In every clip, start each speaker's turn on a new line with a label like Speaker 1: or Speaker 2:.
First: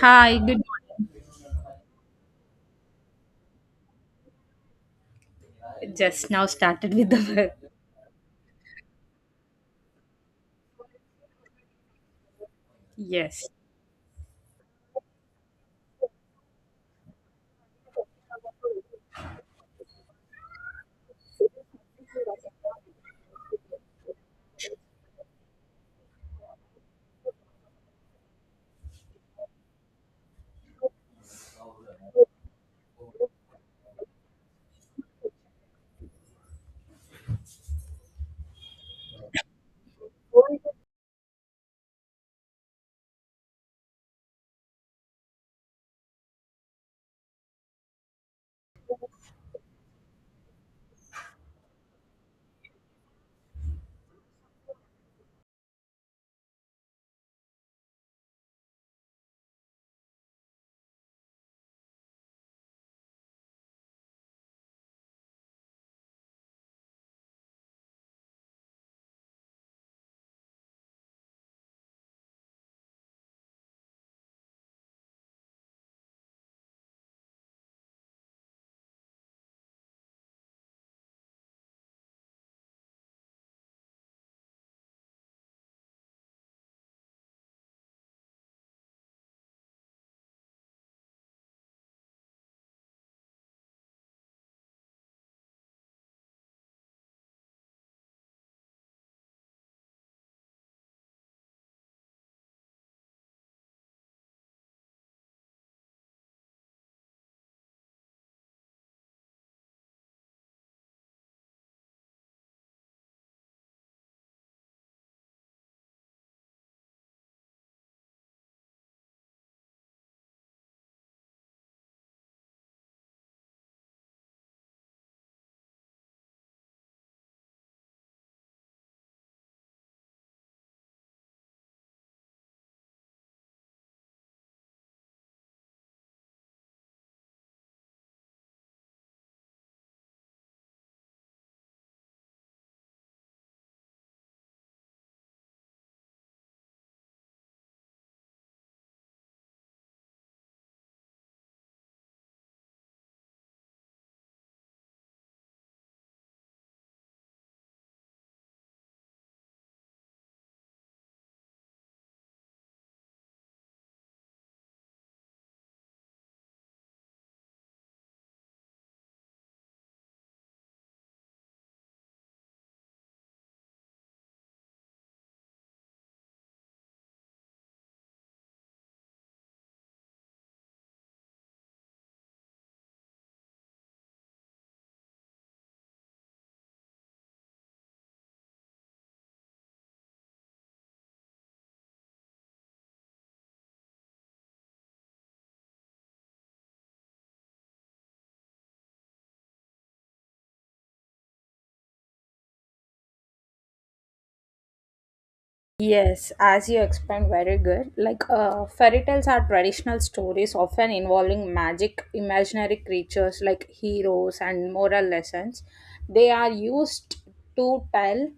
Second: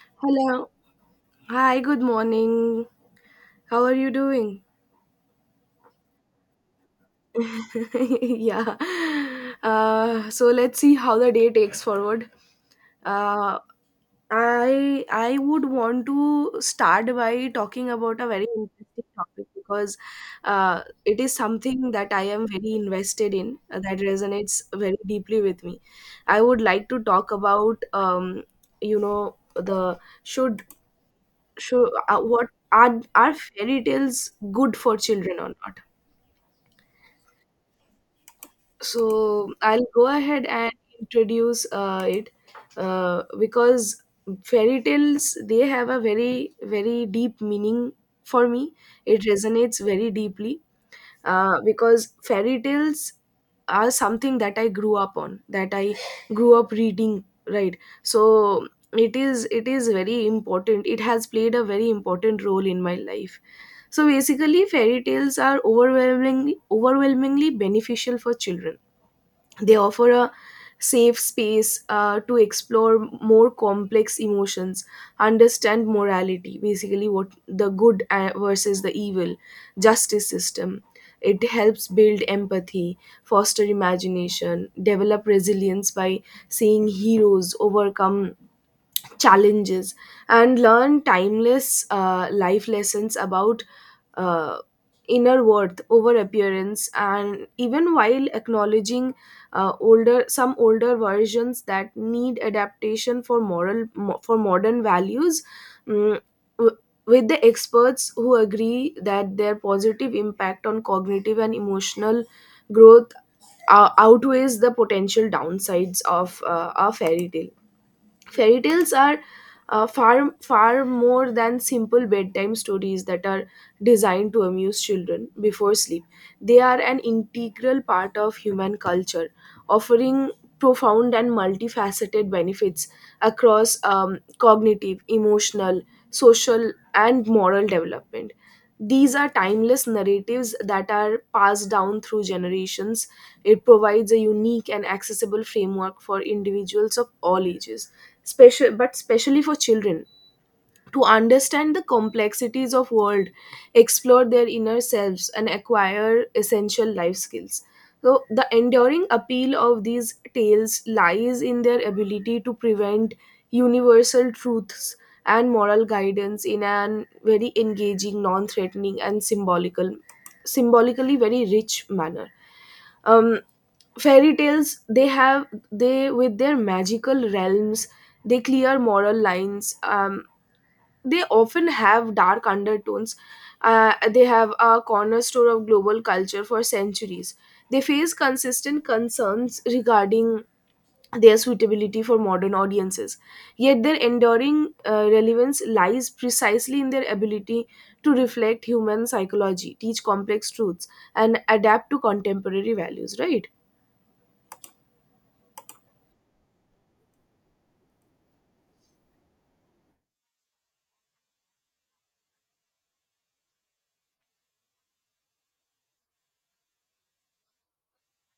Speaker 1: Hi, good.
Speaker 2: Hello. Hi, good morning. How are you doing?
Speaker 1: Morning. Just now started with the verb.
Speaker 2: yeah. So let's see how the day takes forward.
Speaker 1: Yes.
Speaker 2: Uh, I would want to start by talking about a very interesting topic because it is something that I am very invested in, that resonates very deeply with me. I would like to talk about you know the should so what are fairy tales good for children or not? So I'll go ahead and introduce it, because fairy tales they have a very deep meaning for me. It resonates very deeply, because fairy tales are something that I grew up on, that I grew up reading, right? So it is very important. It has played a very important role in my life. So basically, fairy tales are overwhelmingly beneficial for children. They offer a safe space to explore more complex emotions, understand morality, basically, what the good versus the evil, justice system. It helps build empathy, foster imagination, develop resilience by seeing heroes overcome challenges, and learn timeless life lessons about uh, inner worth over appearance, and even while acknowledging older some older versions that need adaptation for for modern values, mm, w- with the experts who agree that their positive impact on cognitive and emotional growth outweighs the potential downsides of a fairy tale. Fairy tales are far more than simple bedtime stories that are designed to amuse children before sleep. They are an integral part of human culture, offering profound and multifaceted benefits across cognitive, emotional, social and moral development. These are timeless narratives that are passed down through generations. It provides a unique and accessible framework for individuals of all ages, special but especially for children, to understand the complexities of world, explore their inner selves and acquire essential life skills. So the enduring appeal of these tales lies in their ability to prevent universal truths and moral guidance in an very engaging, non-threatening and symbolically very rich manner. um, Fairy tales they have, they with their magical realms, they clear moral lines, they often have dark undertones. They have a cornerstone of global culture for centuries. They face consistent concerns regarding their suitability for modern audiences. Yet their enduring relevance lies precisely in their ability to reflect human psychology, teach complex truths, and adapt to contemporary values, right?
Speaker 1: Yes, as you explained, very good. Like, fairy tales are traditional stories often involving magic, imaginary creatures like heroes, and moral lessons. They are used to tell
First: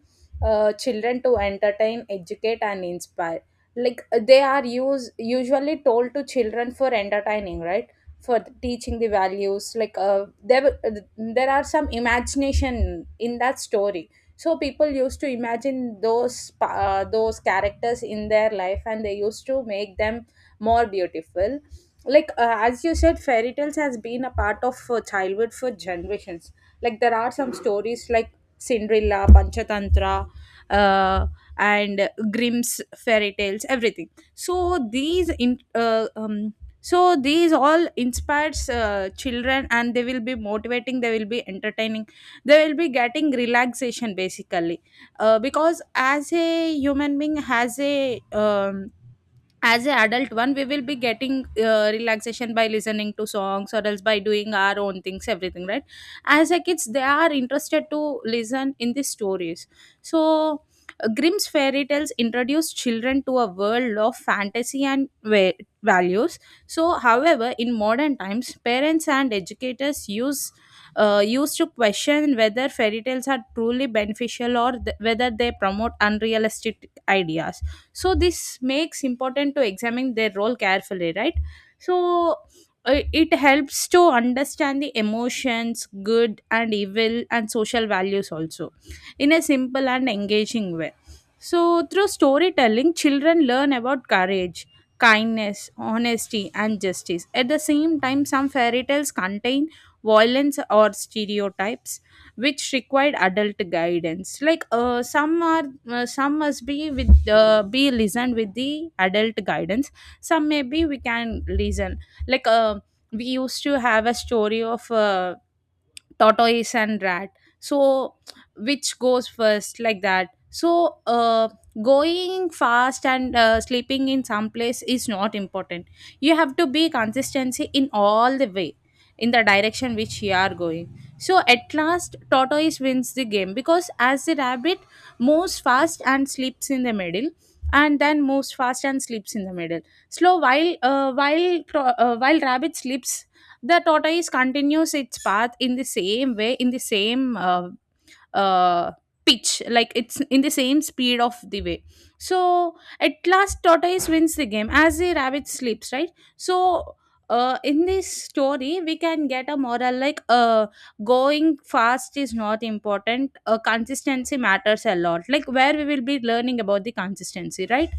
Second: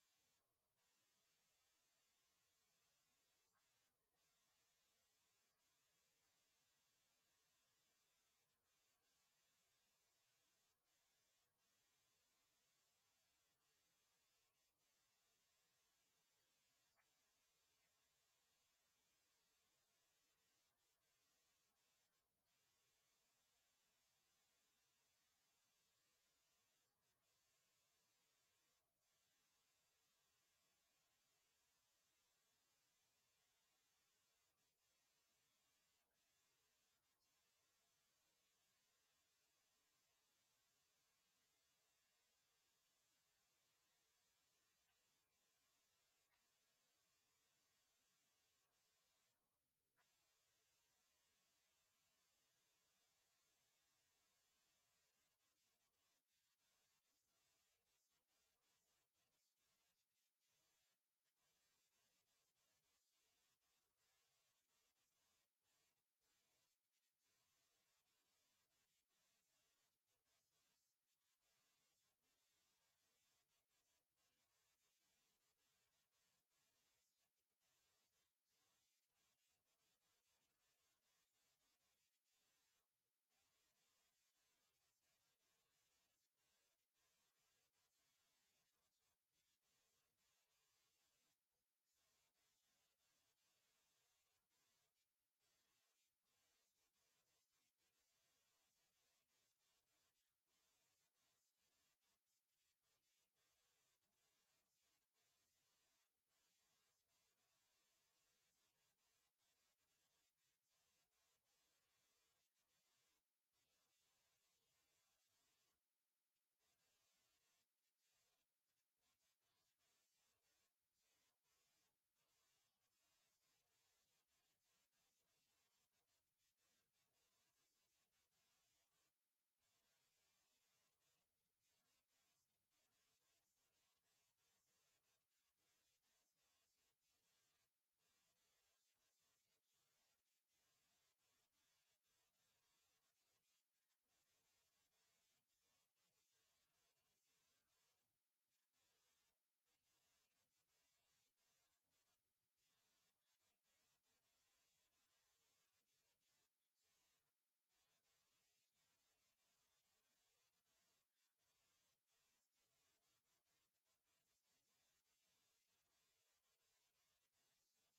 Speaker 1: children to entertain, educate, and inspire. Like, they are usually told to children for entertaining, right? For teaching the values. Like, there are some imagination in that story, so people used to imagine those characters in their life, and they used to make them more beautiful. Like, as you said, fairy tales has been a part of childhood for generations. Like there are some stories like Cinderella, Panchatantra, uh, and Grimm's fairy tales, everything. So these in so these all inspires children, and they will be motivating, they will be entertaining, they will be getting relaxation basically. Because as a human being has a um, as an adult one, we will be getting relaxation by listening to songs or else by doing our own things, everything, right? As a kids, they are interested to listen in these stories. So Grimm's fairy tales introduce children to a world of fantasy and values. So however, in modern times, parents and educators used to question whether fairy tales are truly beneficial, or whether they promote unrealistic ideas. So this makes important to examine their role carefully, right? So it helps to understand the emotions, good and evil, and social values also, in a simple and engaging way. So through storytelling, children learn about courage, kindness, honesty, and justice. At the same time, some fairy tales contain violence or stereotypes which required adult guidance. Like some must be with be listened with the adult guidance. Some maybe we can listen. Like we used to have a story of tortoise and rat. So which goes first, like that. So going fast and sleeping in some place is not important. You have to be consistency in all the way, in the direction which you are going. So at last, tortoise wins the game, because as the rabbit moves fast and sleeps in the middle, and then moves fast and sleeps in the middle slow. While rabbit sleeps, the tortoise continues its path in the same way, in the same uh, pitch, like it's in the same speed of the way. So at last, tortoise wins the game as the rabbit sleeps, right? So in this story we can get a moral like, going fast is not important, consistency matters a lot. Like where we will be learning about the consistency, right?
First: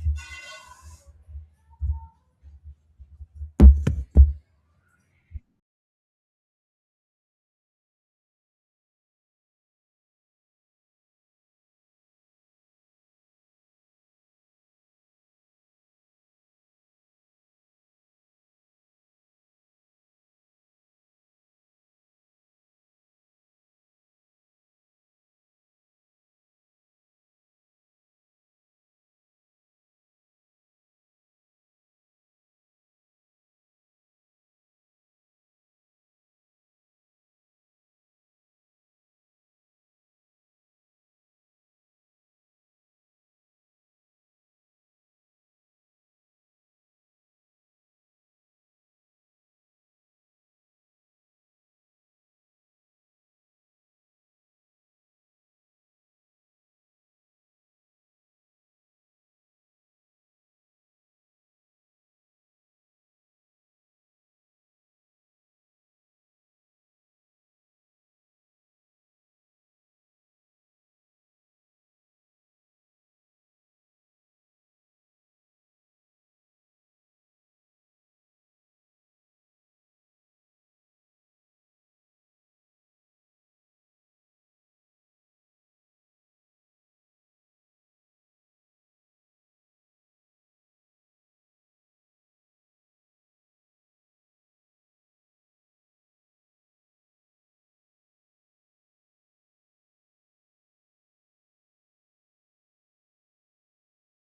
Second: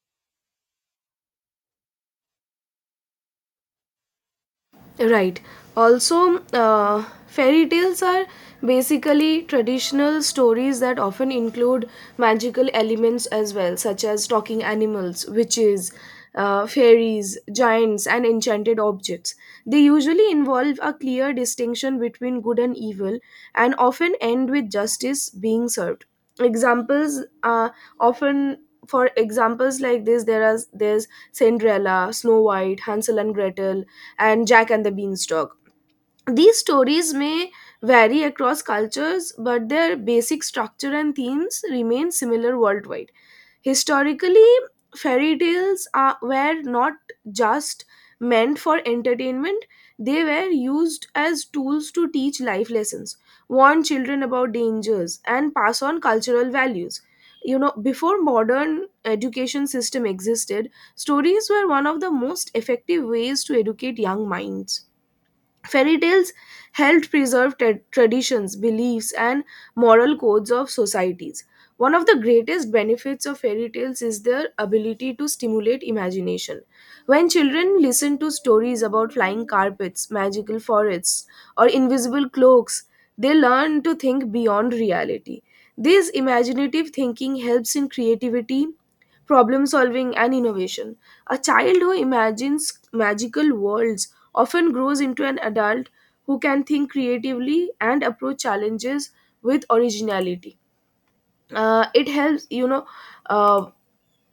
Speaker 2: Right. Also, fairy tales are basically traditional stories that often include magical elements as well, such as talking animals, witches, fairies, giants, and enchanted objects. They usually involve a clear distinction between good and evil and often end with justice being served. Examples often For examples like this, there's Cinderella, Snow White, Hansel and Gretel, and Jack and the Beanstalk. These stories may vary across cultures, but their basic structure and themes remain similar worldwide. Historically, were not just meant for entertainment, they were used as tools to teach life lessons, warn children about dangers, and pass on cultural values. You know, before modern education system existed, stories were one of the most effective ways to educate young minds. Fairy tales helped preserve traditions, beliefs, and moral codes of societies. One of the greatest benefits of fairy tales is their ability to stimulate imagination. When children listen to stories about flying carpets, magical forests, or invisible cloaks, they learn to think beyond reality. This imaginative thinking helps in creativity, problem solving, and innovation. A child who imagines magical worlds often grows into an adult who can think creatively and approach challenges with originality. Uh, it helps you know uh,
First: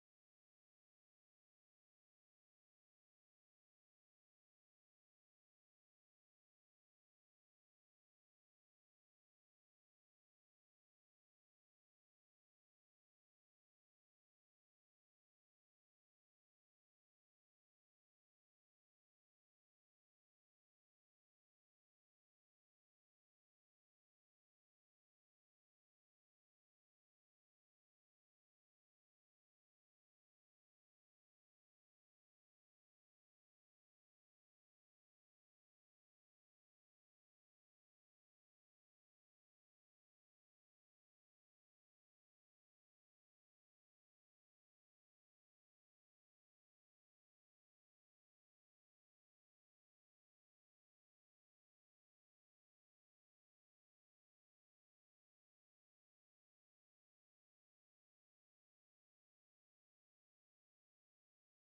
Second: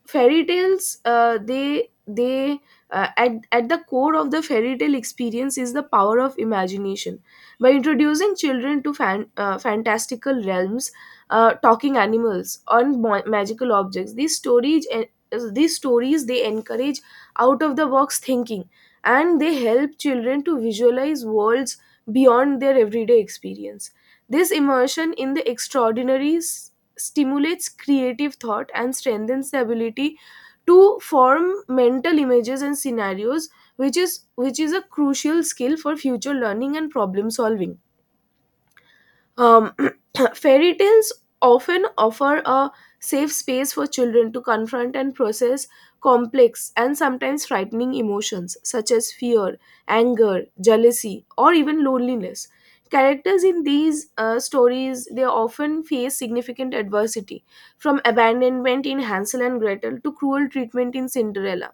Speaker 2: fairy tales they At the core of the fairy tale experience is the power of imagination. By introducing children to fantastical realms, talking animals and magical objects, these stories they encourage out of the box thinking, and they help children to visualize worlds beyond their everyday experience. This immersion in the extraordinary stimulates creative thought and strengthens the ability to form mental images and scenarios, which is a crucial skill for future learning and problem solving. um, fairy tales often offer a safe space for children to confront and process complex and sometimes frightening emotions such as fear, anger, jealousy, or even loneliness. Characters in these stories they often face significant adversity, from abandonment in Hansel and Gretel to cruel treatment in Cinderella.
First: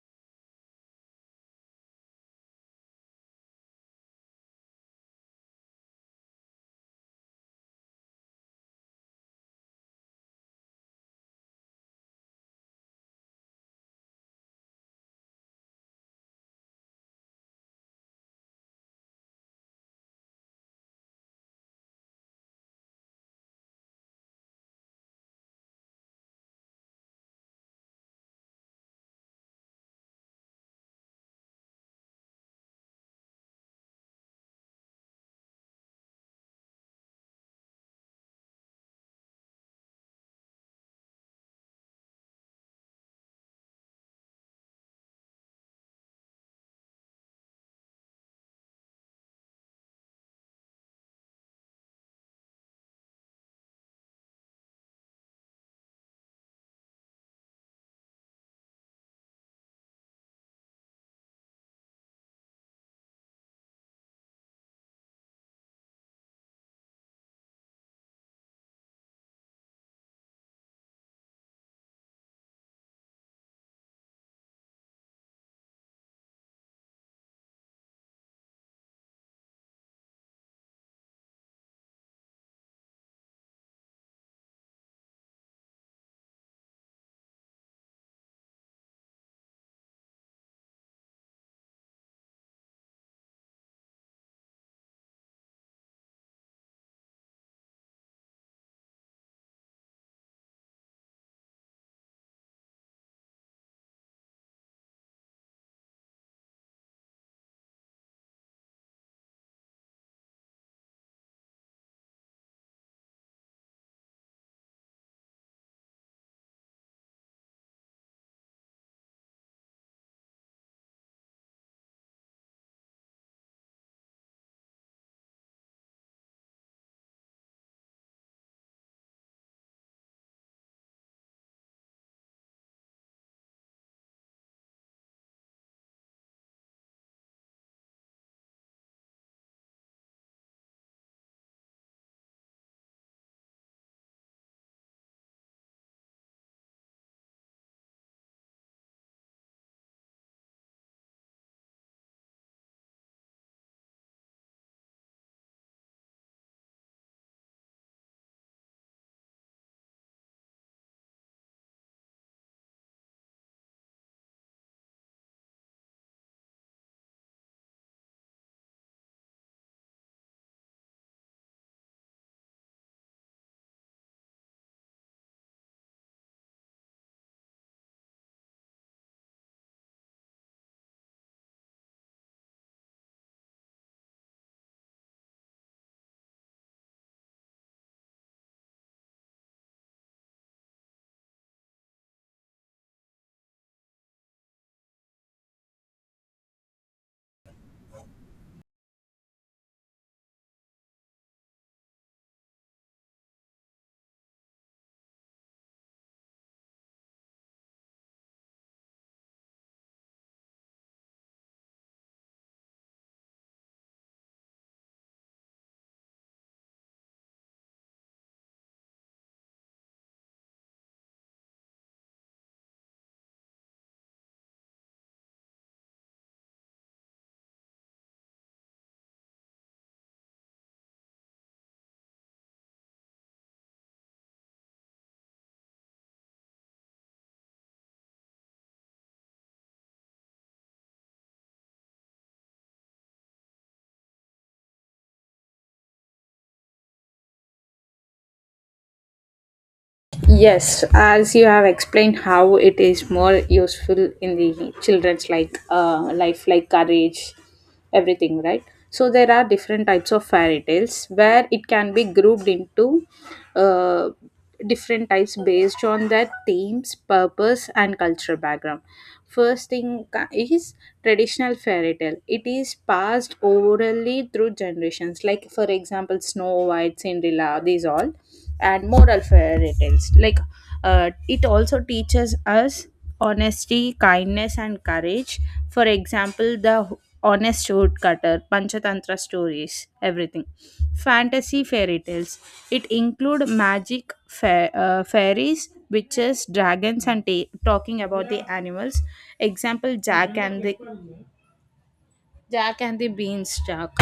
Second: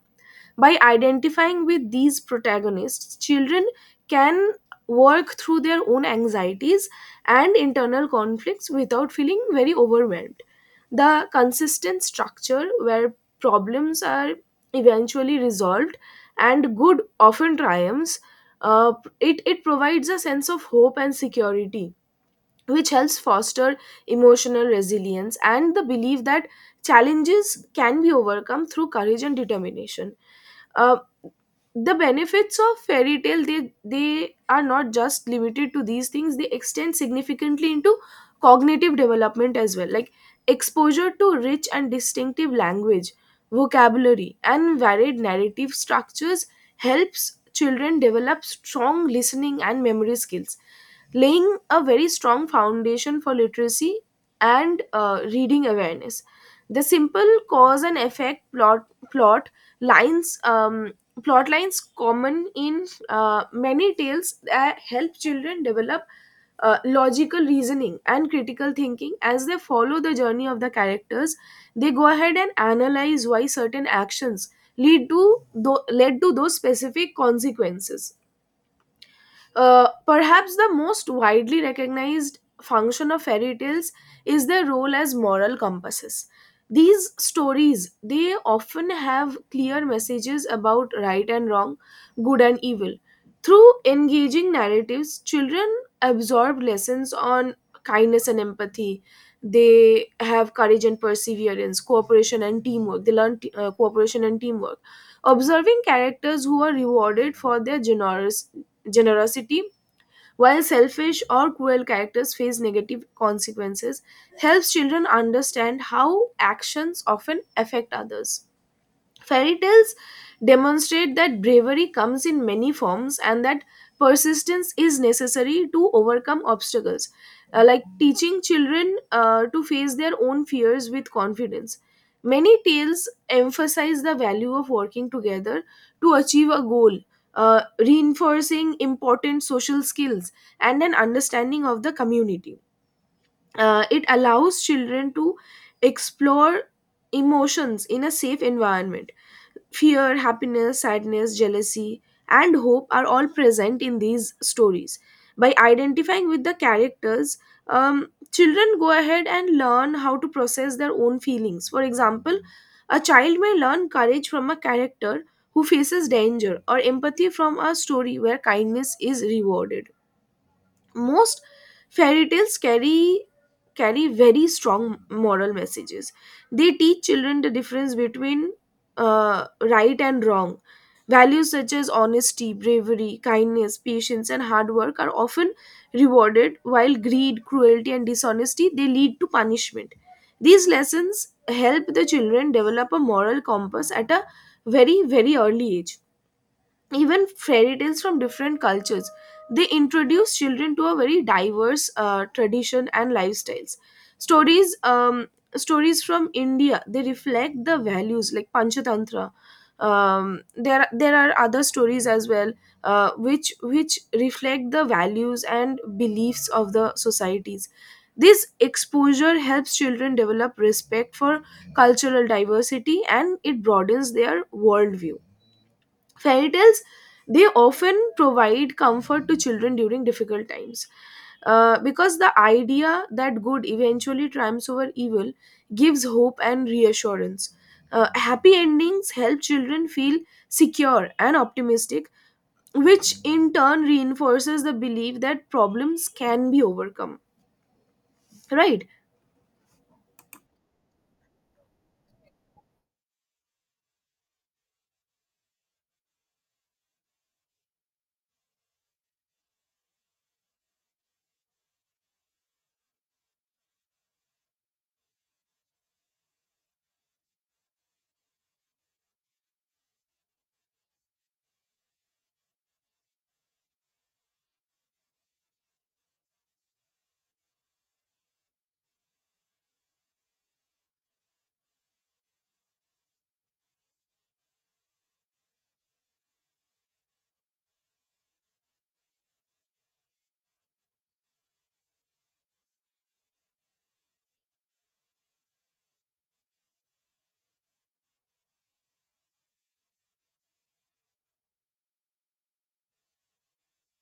Speaker 2: By identifying with these protagonists, children can work through their own anxieties and internal conflicts without feeling very overwhelmed. The consistent structure where problems are eventually resolved and good often triumphs, uh, it provides a sense of hope and security, which helps foster emotional resilience and the belief that challenges can be overcome through courage and determination. Uh, the benefits of fairy tale, they are not just limited to these things. They extend significantly into cognitive development as well, like exposure to rich and distinctive language, vocabulary and varied narrative structures helps children develop strong listening and memory skills, laying a very strong foundation for literacy and reading awareness. The simple cause and effect plot lines um, plot lines common in many tales that help children develop logical reasoning and critical thinking. As they follow the journey of the characters, they go ahead and analyze why certain actions lead to led to those specific consequences. Uh, perhaps the most widely recognized function of fairy tales is their role as moral compasses. These stories, they often have clear messages about right and wrong, good and evil. Through engaging narratives, children absorb lessons on kindness and empathy. They have courage and perseverance, cooperation and teamwork. Cooperation and teamwork, observing characters who are rewarded for their generous generosity, while selfish or cruel characters face negative consequences, helps children understand how actions often affect others. Fairy tales demonstrate that bravery comes in many forms and that persistence is necessary to overcome obstacles, like teaching children to face their own fears with confidence. Many tales emphasize the value of working together to achieve a goal, reinforcing important social skills and an understanding of the community. It allows children to explore emotions in a safe environment. Fear, happiness, sadness, jealousy, and hope are all present in these stories. By identifying with the characters, children go ahead and learn how to process their own feelings. For example, a child may learn courage from a character who faces danger, or empathy from a story where kindness is rewarded. Most fairy tales carry very strong moral messages. They teach children the difference between right and wrong. Values such as honesty, bravery, kindness, patience and hard work are often rewarded, while greed, cruelty and dishonesty, they lead to punishment. These lessons help the children develop a moral compass at a very early age. Even fairy tales from different cultures, they introduce children to a very diverse tradition and lifestyles. stories um, Stories from india, they reflect the values like panchatantra. There are other stories as well, which reflect the values and beliefs of the societies. This exposure helps children develop respect for cultural diversity and it broadens their worldview. Fairy tales, they often provide comfort to children during difficult times, because the idea that good eventually triumphs over evil gives hope and reassurance. Happy endings help children feel secure and optimistic, which in turn reinforces the belief that problems can be overcome, right?
Speaker 1: Yes, as you have explained how it is more useful in the children's like life, like courage, everything, right? So there are different types of fairy tales where it can be grouped into uh, different types based on their themes, purpose, and cultural background. First thing ca- is traditional fairy tale. It is passed orally through generations. Like for example, Snow White, Cinderella, these all. And moral fairy tales. Like it also teaches us honesty, kindness, and courage. For example, the honest woodcutter, Panchatantra stories, everything. Fantasy fairy tales. It include magic, fairies, witches, dragons, and talking about the animals. Example: Jack and the Beanstalk.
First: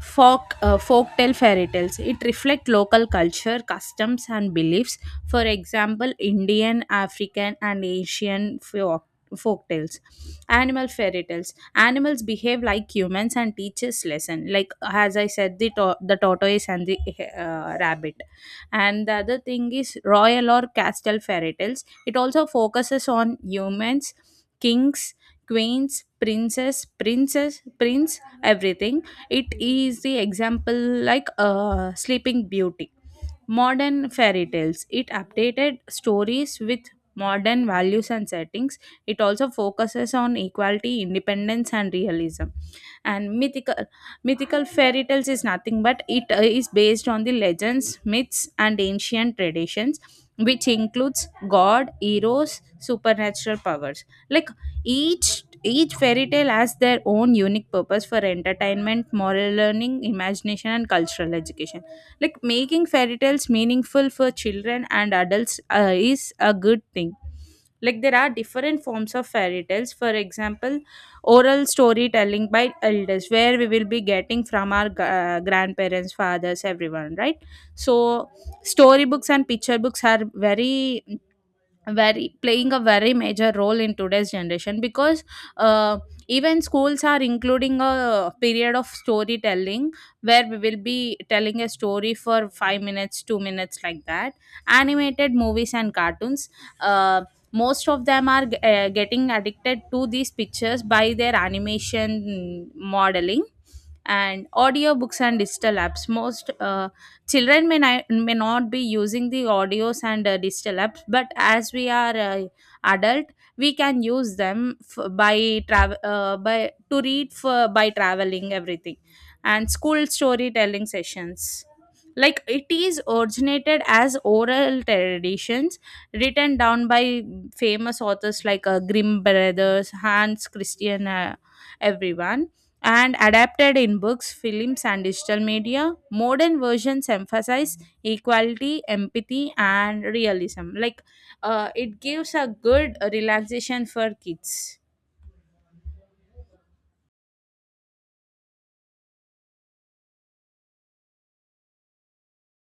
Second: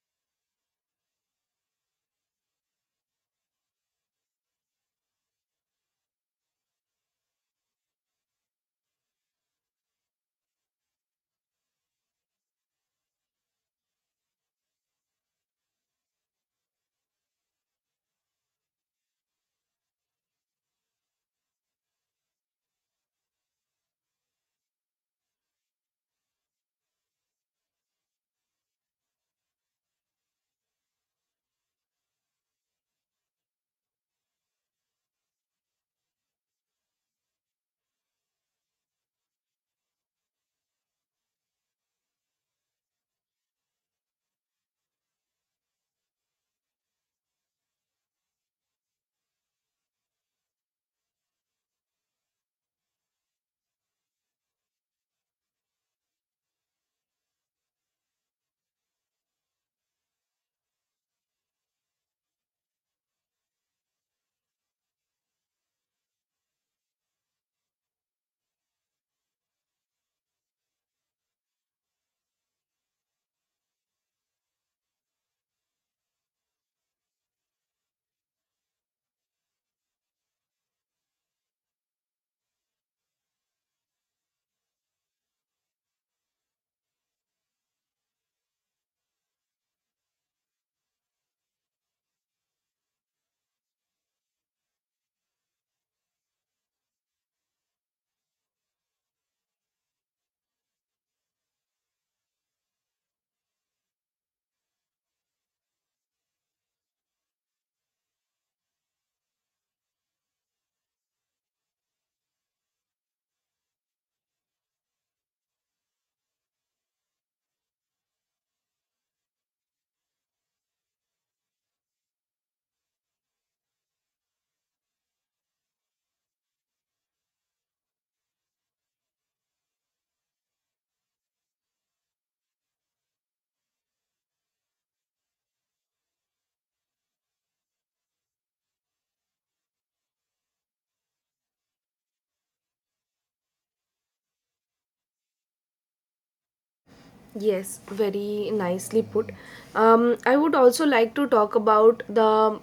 Speaker 1: Folktale fairy tales. It reflect local culture, customs, and beliefs. For example, Indian, African, and Asian folktales. Animal fairy tales. Animals behave like humans and teaches lesson. Like as I said, the tortoise and the rabbit. And the other thing is royal or castle fairy tales. It also focuses on humans, kings, queens, princess, princess, prince, everything. It is the example like Sleeping Beauty. Modern fairy tales. It updated stories with modern values and settings. It also focuses on equality, independence, and realism. And mythical fairy tales is nothing but it is based on the legends, myths, and ancient traditions, which includes god, heroes, supernatural powers. Like each fairy tale has their own unique purpose for entertainment, moral learning, imagination, and cultural education. Like making fairy tales meaningful for children and adults is a good thing. Like there are different forms of fairy tales. For example, oral storytelling by elders, where we will be getting from our grandparents, fathers, everyone, right? So storybooks and picture books are very playing a very major role in today's generation, because uh, even schools are including a period of storytelling, where we will be telling a story for 5 minutes, 2 minutes, like that. Animated movies and cartoons, uh, most of them are getting addicted to these pictures by their animation modeling. And audio books and digital apps, most children may not be using the audios and digital apps, but as we are adult, we can use them by travel, by to read for by traveling, everything. And school storytelling sessions, like it is originated as oral traditions, written down by famous authors like Grimm brothers, Hans Christian, everyone, and adapted in books, films, and digital media. Modern versions emphasize equality, empathy, and realism. Like it gives a good relaxation for kids.
Speaker 2: Yes, very nicely put. um, I would also like to talk about the,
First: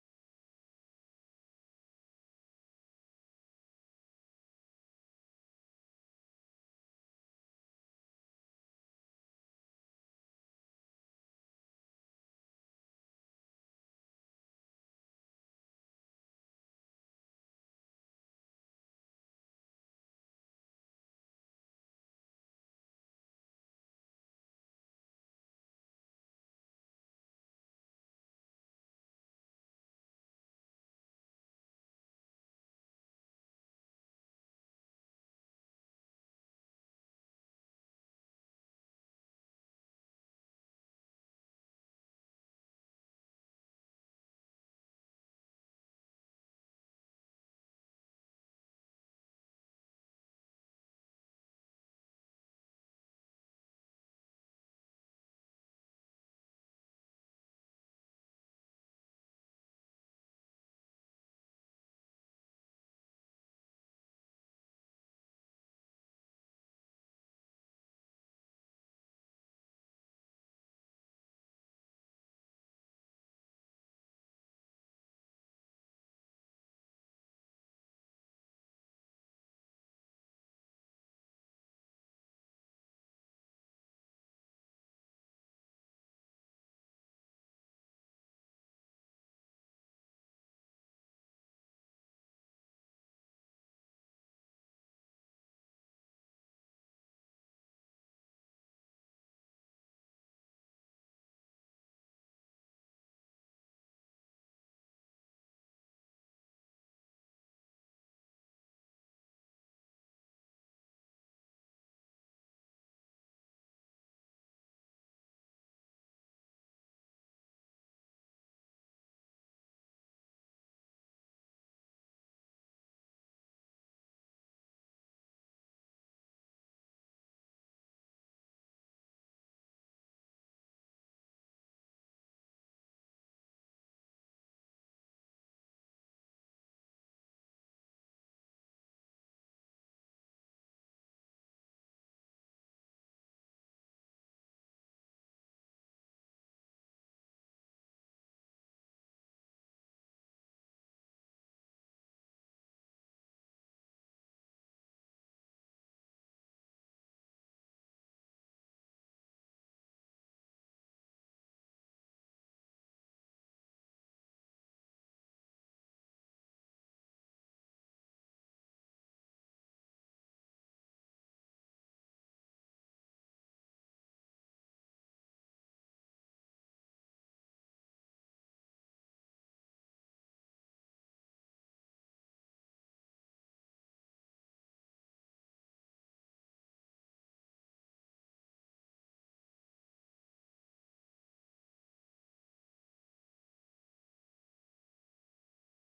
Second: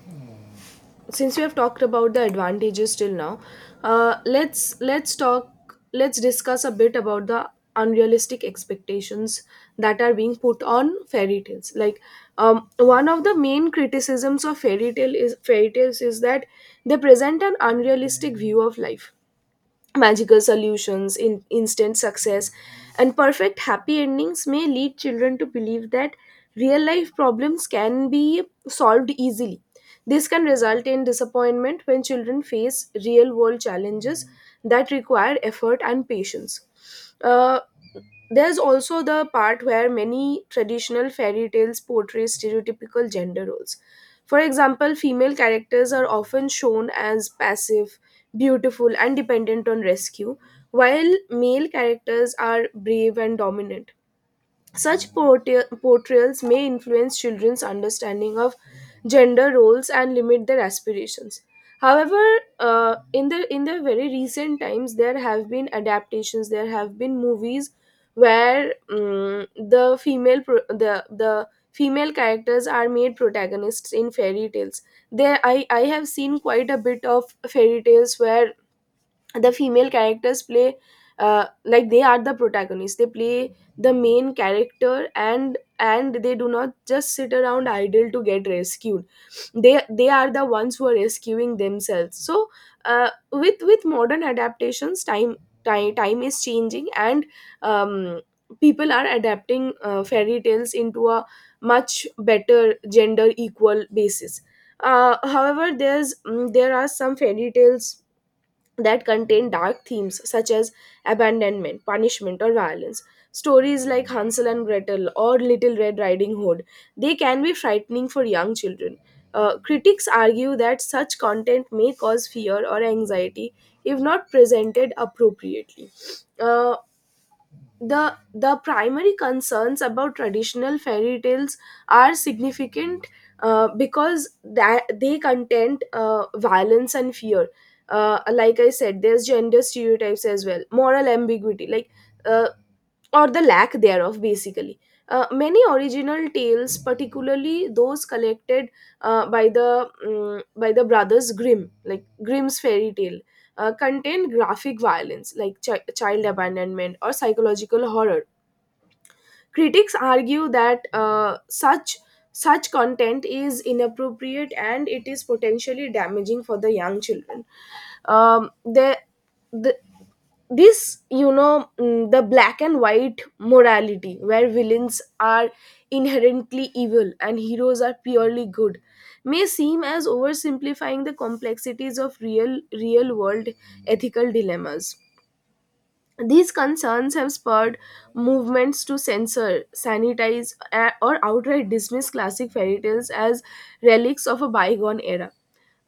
Speaker 2: since we have talked about the advantages till now, let's discuss a bit about the unrealistic expectations that are being put on fairy tales, like, one of the main criticisms of fairy tales is that they present an unrealistic view of life. Magical solutions in instant success and perfect happy endings may lead children to believe that real life problems can be solved easily. This can result in disappointment when children face real world challenges that require effort and patience. Uh, there's also the part where many traditional fairy tales portray stereotypical gender roles. For example, female characters are often shown as passive, beautiful, and dependent on rescue, while male characters are brave and dominant. Such portrayals may influence children's understanding of gender roles and limit their aspirations. However, in the very recent times, there have been adaptations. There have been movies where the female characters are made protagonists in fairy tales. There, I have seen quite a bit of fairy tales where the female characters play like they are the protagonists. They play the main character, and they do not just sit around idle to get rescued. They are the ones who are rescuing themselves. So with modern adaptations, time is changing, and um, people are adapting fairy tales into a much better gender equal basis. However, there are some fairy tales that contain dark themes such as abandonment, punishment, or violence. Stories like Hansel and Gretel or Little Red Riding Hood, they can be frightening for young children. Critics argue that such content may cause fear or anxiety if not presented appropriately. Uh, the primary concerns about traditional fairy tales are significant because that they contain violence and fear. Like I said, there's gender stereotypes as well, moral ambiguity, like uh, or the lack thereof basically. Many original tales, particularly those collected by the Brothers Grimm, like Grimm's fairy tale, contain graphic violence like child abandonment or psychological horror. Critics argue that such content is inappropriate and it is potentially damaging for the young children. There, the, this, the black and white morality where villains are inherently evil and heroes are purely good may seem as oversimplifying the complexities of real world ethical dilemmas. These concerns have spurred movements to censor, sanitize, or outright dismiss classic fairy tales as relics of a bygone era.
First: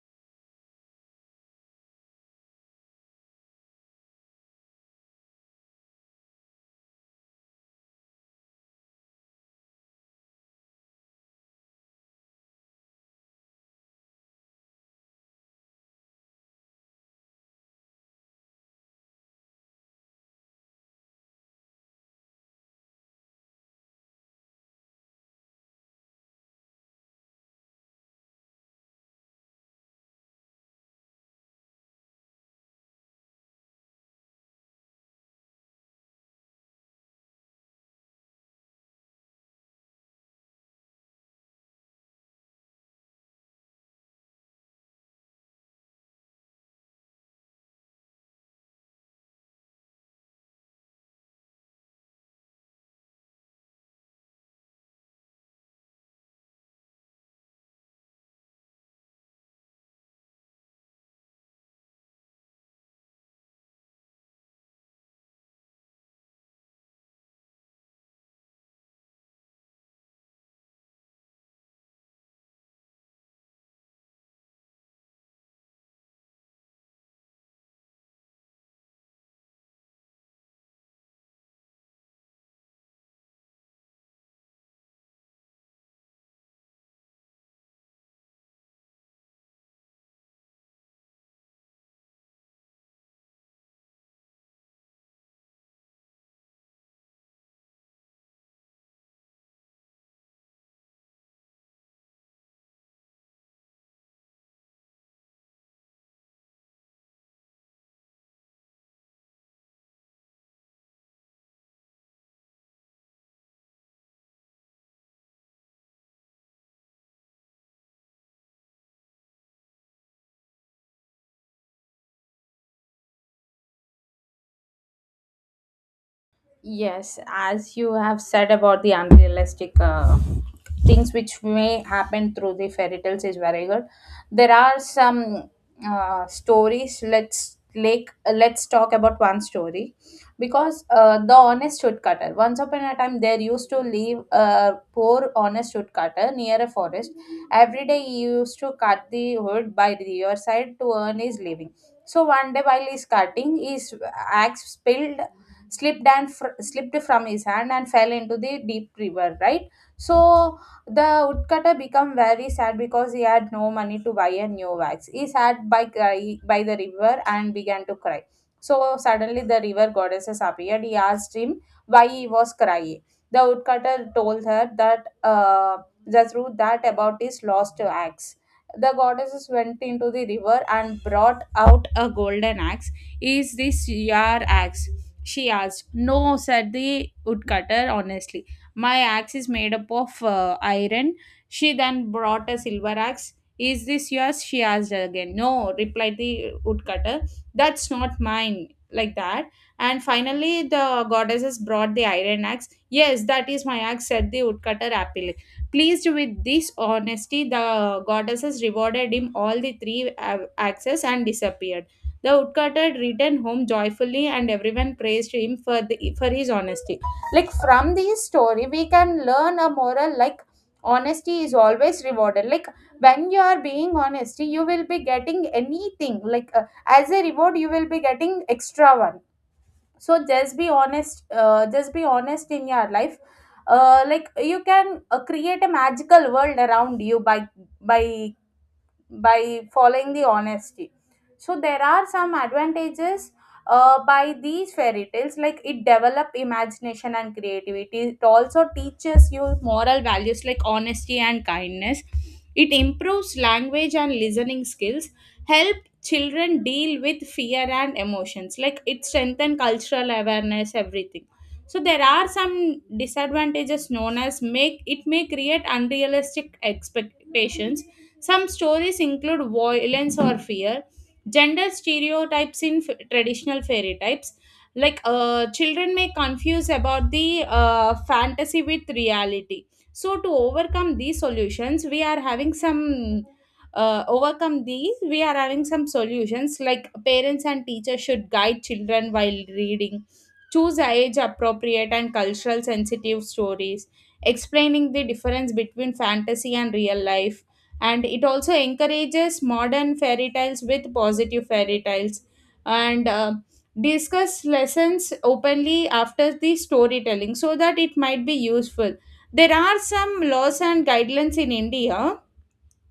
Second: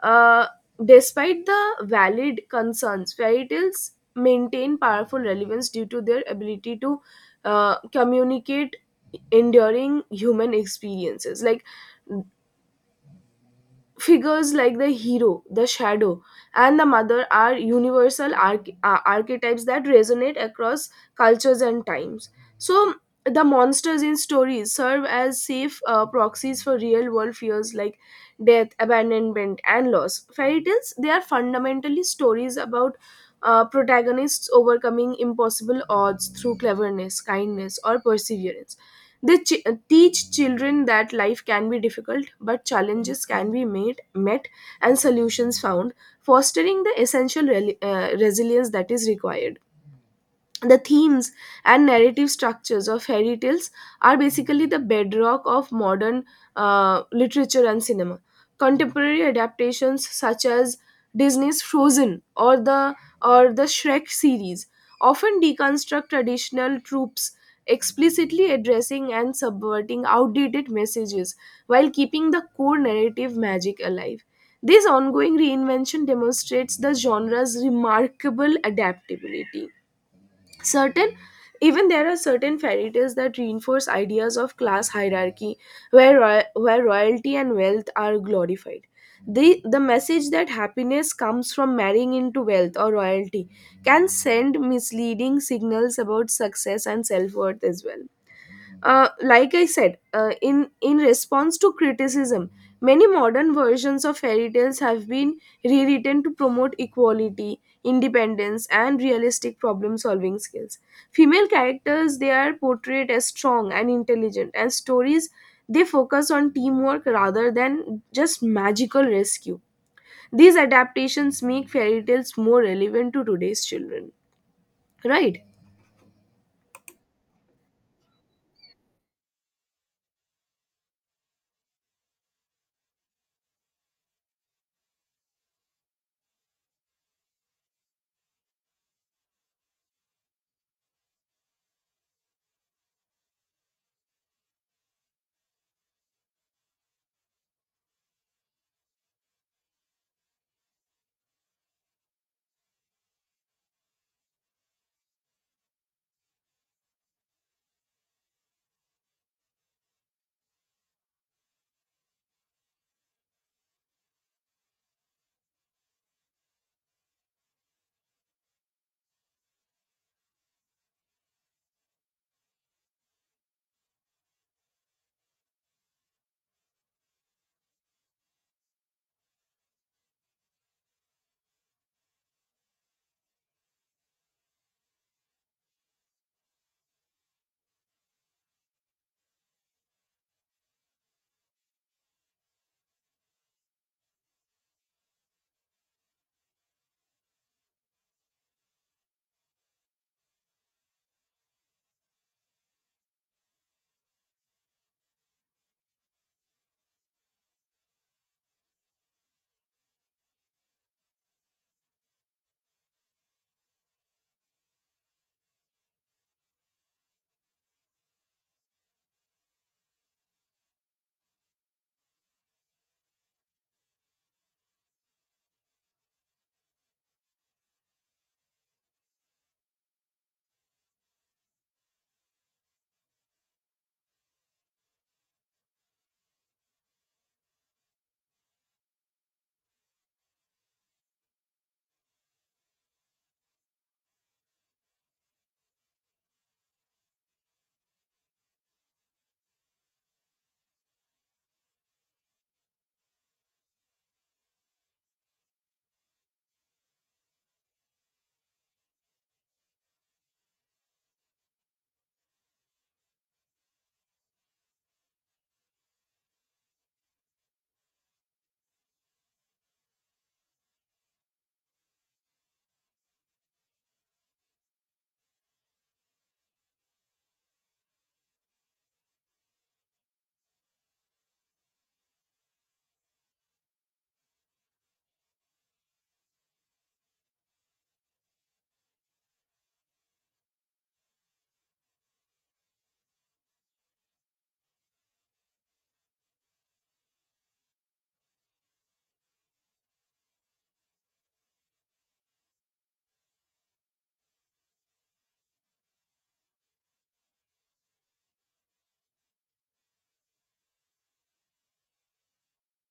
Speaker 2: Uh, Despite the valid concerns, fairy tales maintain powerful relevance due to their ability to communicate enduring human experiences. Like figures like the hero, the shadow, and the mother are universal archetypes that resonate across cultures and times. So the monsters in stories serve as safe proxies for real world fears like death, abandonment, and loss. Fairy tales, they are fundamentally stories about protagonists overcoming impossible odds through cleverness, kindness, or perseverance. Teach children that life can be difficult, but challenges can be made, met, and solutions found, fostering the essential resilience that is required. The themes and narrative structures of fairy tales are basically the bedrock of modern literature and cinema. Contemporary adaptations such as Disney's Frozen or the Shrek series often deconstruct traditional tropes, explicitly addressing and subverting outdated messages while keeping the core narrative magic alive. This ongoing reinvention demonstrates the genre's remarkable adaptability. Certain, even there are certain fairy tales that reinforce ideas of class hierarchy, where where royalty and wealth are glorified. The message that happiness comes from marrying into wealth or royalty can send misleading signals about success and self-worth as well. Like I said, in response to criticism, many modern versions of fairy tales have been rewritten to promote equality, independence, and realistic problem-solving skills. Female characters, they are portrayed as strong and intelligent, and stories, they focus on teamwork rather than just magical rescue. These adaptations make fairy tales more relevant to today's children, right?
Speaker 1: Yes, as you have said about the unrealistic things which may happen through the fairy tales is very good. There are some stories. Let's talk about one story. Because the honest woodcutter. Once upon a time, there used to live a poor honest woodcutter near a forest. Every day, he used to cut the wood by the riverside to earn his living. So one day while he's cutting, his axe spilled slipped slipped from his hand and fell into the deep river, right? So the woodcutter became very sad because he had no money to buy a new axe. He sat by by the river and began to cry. So suddenly the river goddesses appeared. He asked him why he was crying. The woodcutter told her that the truth that about his lost axe. The goddesses went into the river and brought out a golden axe. "Is this your axe?" she asked. "No," said the woodcutter honestly. "My axe is made up of iron." She then brought a silver axe. "Is this yours?" she asked again. "No," replied the woodcutter. "That's not mine." Like that. And finally, the goddesses brought the iron axe. "Yes, that is my axe," said the woodcutter happily. Pleased with this honesty, the goddesses rewarded him all the three axes and disappeared. The woodcutter returned home joyfully, and everyone praised him for his honesty. Like from this story, we can learn a moral like, honesty is always rewarded. Like when you are being honest, you will be getting anything. Like as a reward, you will be getting extra one. So just be honest. Just be honest in your life. Like you can create a magical world around you by by following the honesty. So there are some advantages by these fairy tales, like it develop imagination and creativity, it also teaches you moral values like honesty and kindness, it improves language and listening skills, help children deal with fear and emotions, like it strengthen cultural awareness, everything. So there are some disadvantages known as, make it may create unrealistic expectations, some stories include violence or fear, gender stereotypes in traditional fairy types. Like children may confuse about the fantasy with reality. So to overcome these solutions, we are having some solutions like parents and teachers should guide children while reading, choose age appropriate and cultural sensitive stories, explaining the difference between fantasy and real life, and it also encourages modern fairy tales with positive fairy tales, and discuss lessons openly after the storytelling, so that it might be useful. There are some laws and guidelines in India,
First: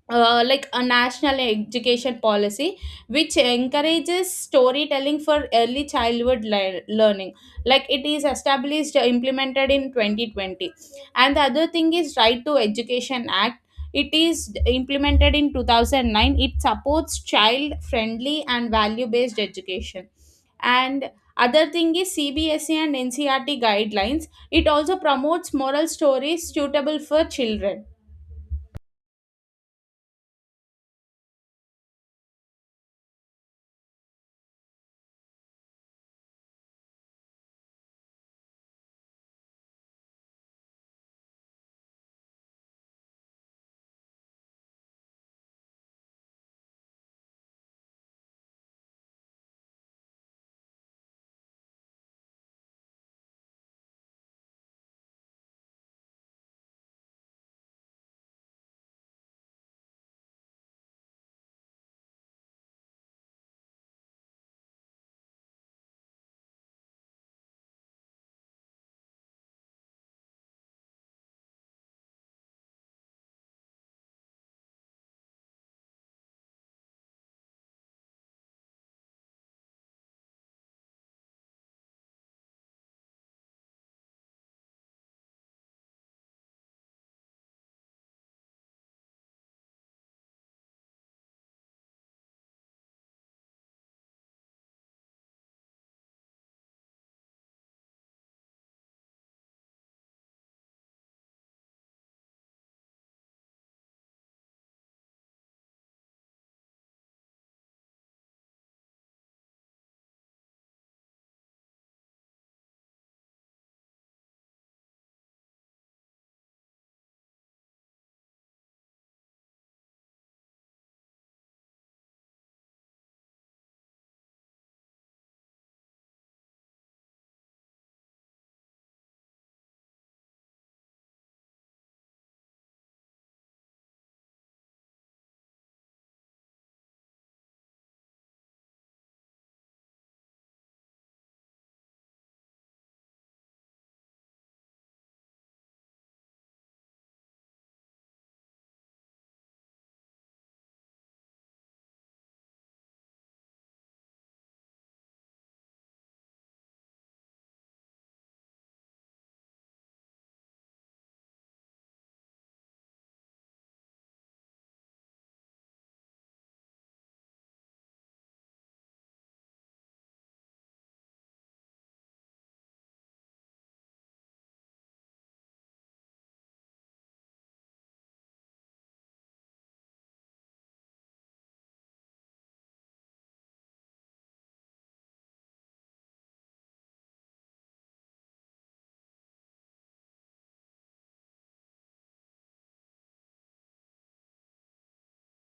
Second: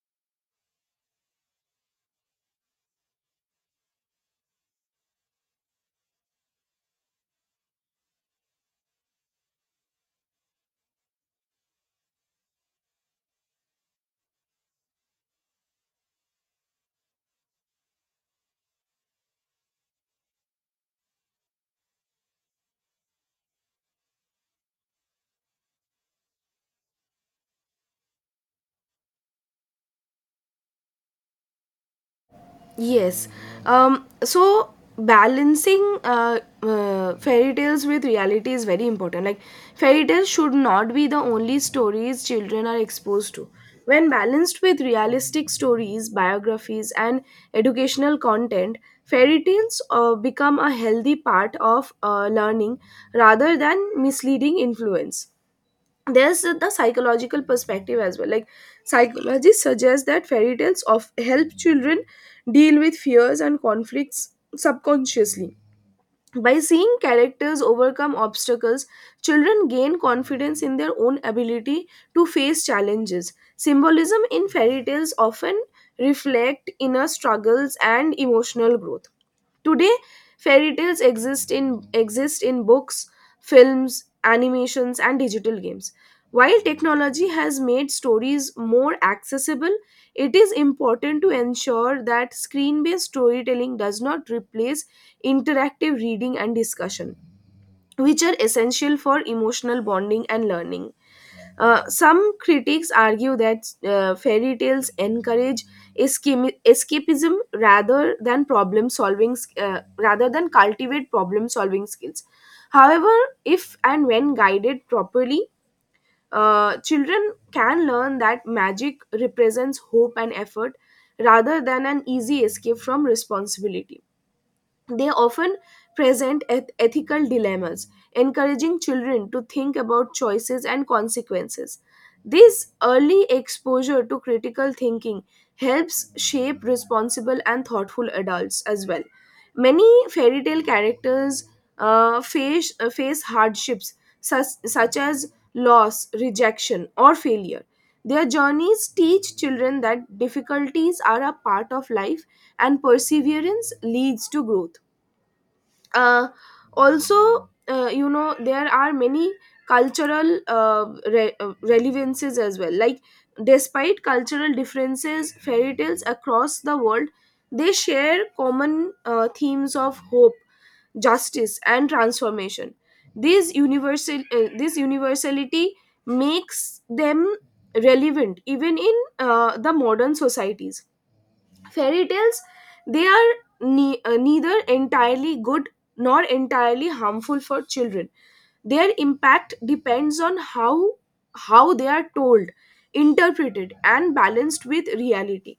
Speaker 1: like a national education policy, which encourages storytelling for early childhood learning. Like it is established, implemented in 2020. And the other thing is right to education act. It is implemented in 2009. It supports child friendly and value based education. And other thing is CBSE and NCRT guidelines. It also promotes moral stories suitable for children.
Speaker 2: Yes. So balancing fairy tales with reality is very important. Like fairy tales should not be the only stories children are exposed to. When balanced with realistic stories, biographies, and educational content, fairy tales become a healthy part of learning rather than misleading influence. There's the psychological perspective as well. Like psychology suggests that fairy tales of help children deal with fears and conflicts subconsciously. By seeing characters overcome obstacles, children gain confidence in their own ability to face challenges. Symbolism in fairy tales often reflect inner struggles and emotional growth. Today, fairy tales exist in books, films, animations, and digital games. While technology has made stories more accessible, it is important to ensure that screen-based storytelling does not replace interactive reading and discussion, which are essential for emotional bonding and learning. Some critics argue that fairy tales encourage escapism rather than problem solving, rather than cultivate problem solving skills. However, if and when guided properly, children can learn that magic represents hope and effort rather than an easy escape from responsibility. They often present ethical dilemmas, encouraging children to think about choices and consequences. This early exposure to critical thinking helps shape responsible and thoughtful adults as well. Many fairy tale characters face hardships such as loss, rejection, or failure. Their journeys teach children that difficulties are a part of life and perseverance leads to growth. uh, Also, you know, there are many cultural relevances as well. Like despite cultural differences, fairy tales across the world, they share common themes of hope, justice, and transformation. These universal This universality makes them relevant even in the modern societies. Fairy tales, they are neither entirely good nor entirely harmful for children. Their impact depends on how they are told, interpreted, and balanced with reality.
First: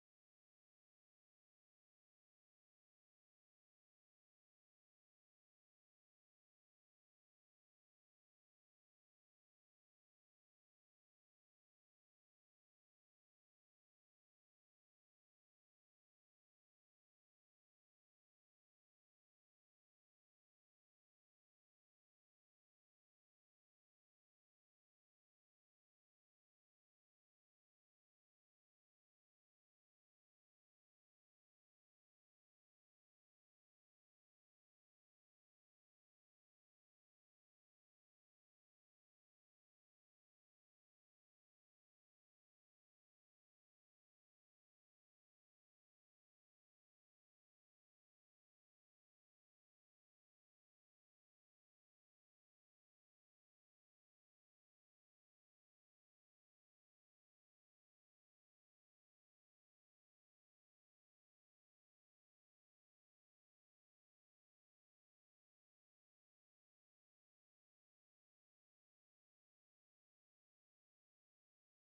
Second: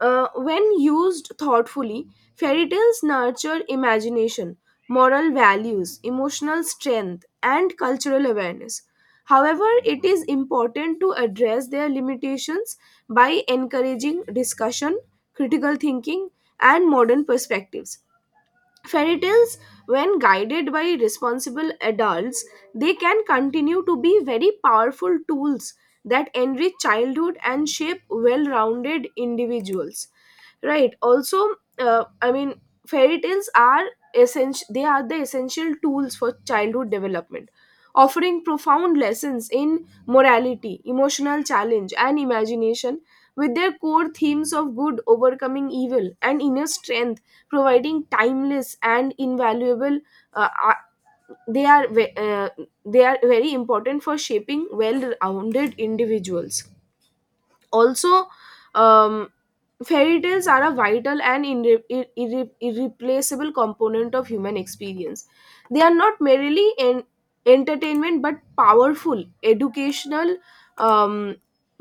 Speaker 2: When used thoughtfully, fairy tales nurture imagination, moral values, emotional strength, and cultural awareness. However, it is important to address their limitations by encouraging discussion, critical thinking, and modern perspectives. Fairy tales, when guided by responsible adults, they can continue to be very powerful tools that enrich childhood and shape well rounded individuals, right? Also, I mean, fairy tales are essential. They are the essential tools for childhood development, offering profound lessons in morality, emotional challenge, and imagination, with their core themes of good overcoming evil and inner strength providing timeless and invaluable uh, ar- they are ve- uh, they are very important for shaping well rounded individuals. Also, um, fairy tales are a vital and irreplaceable component of human experience. They are not merely an entertainment but um,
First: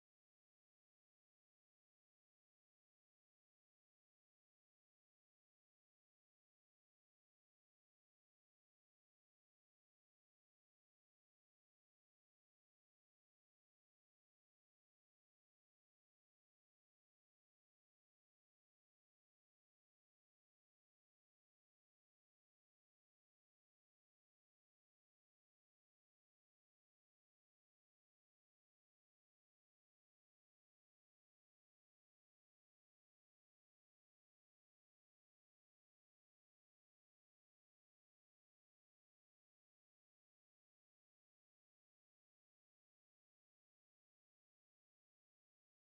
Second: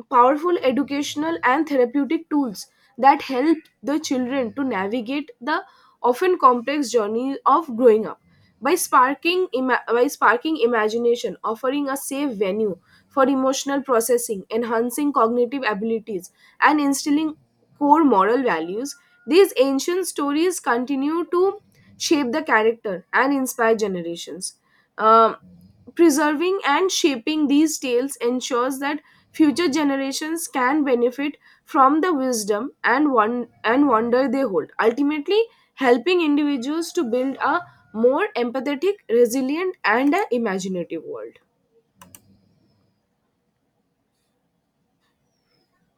Speaker 2: powerful educational and therapeutic tools that help the children to navigate the often complex journey of growing up. By by sparking imagination, offering a safe venue for emotional processing, enhancing cognitive abilities, and instilling core moral values, these ancient stories continue to shape the character and inspire generations. Um, Preserving and shaping these tales ensures that future generations can benefit from the wisdom and one and wonder they hold, ultimately helping individuals to build a more empathetic, resilient, and a imaginative world.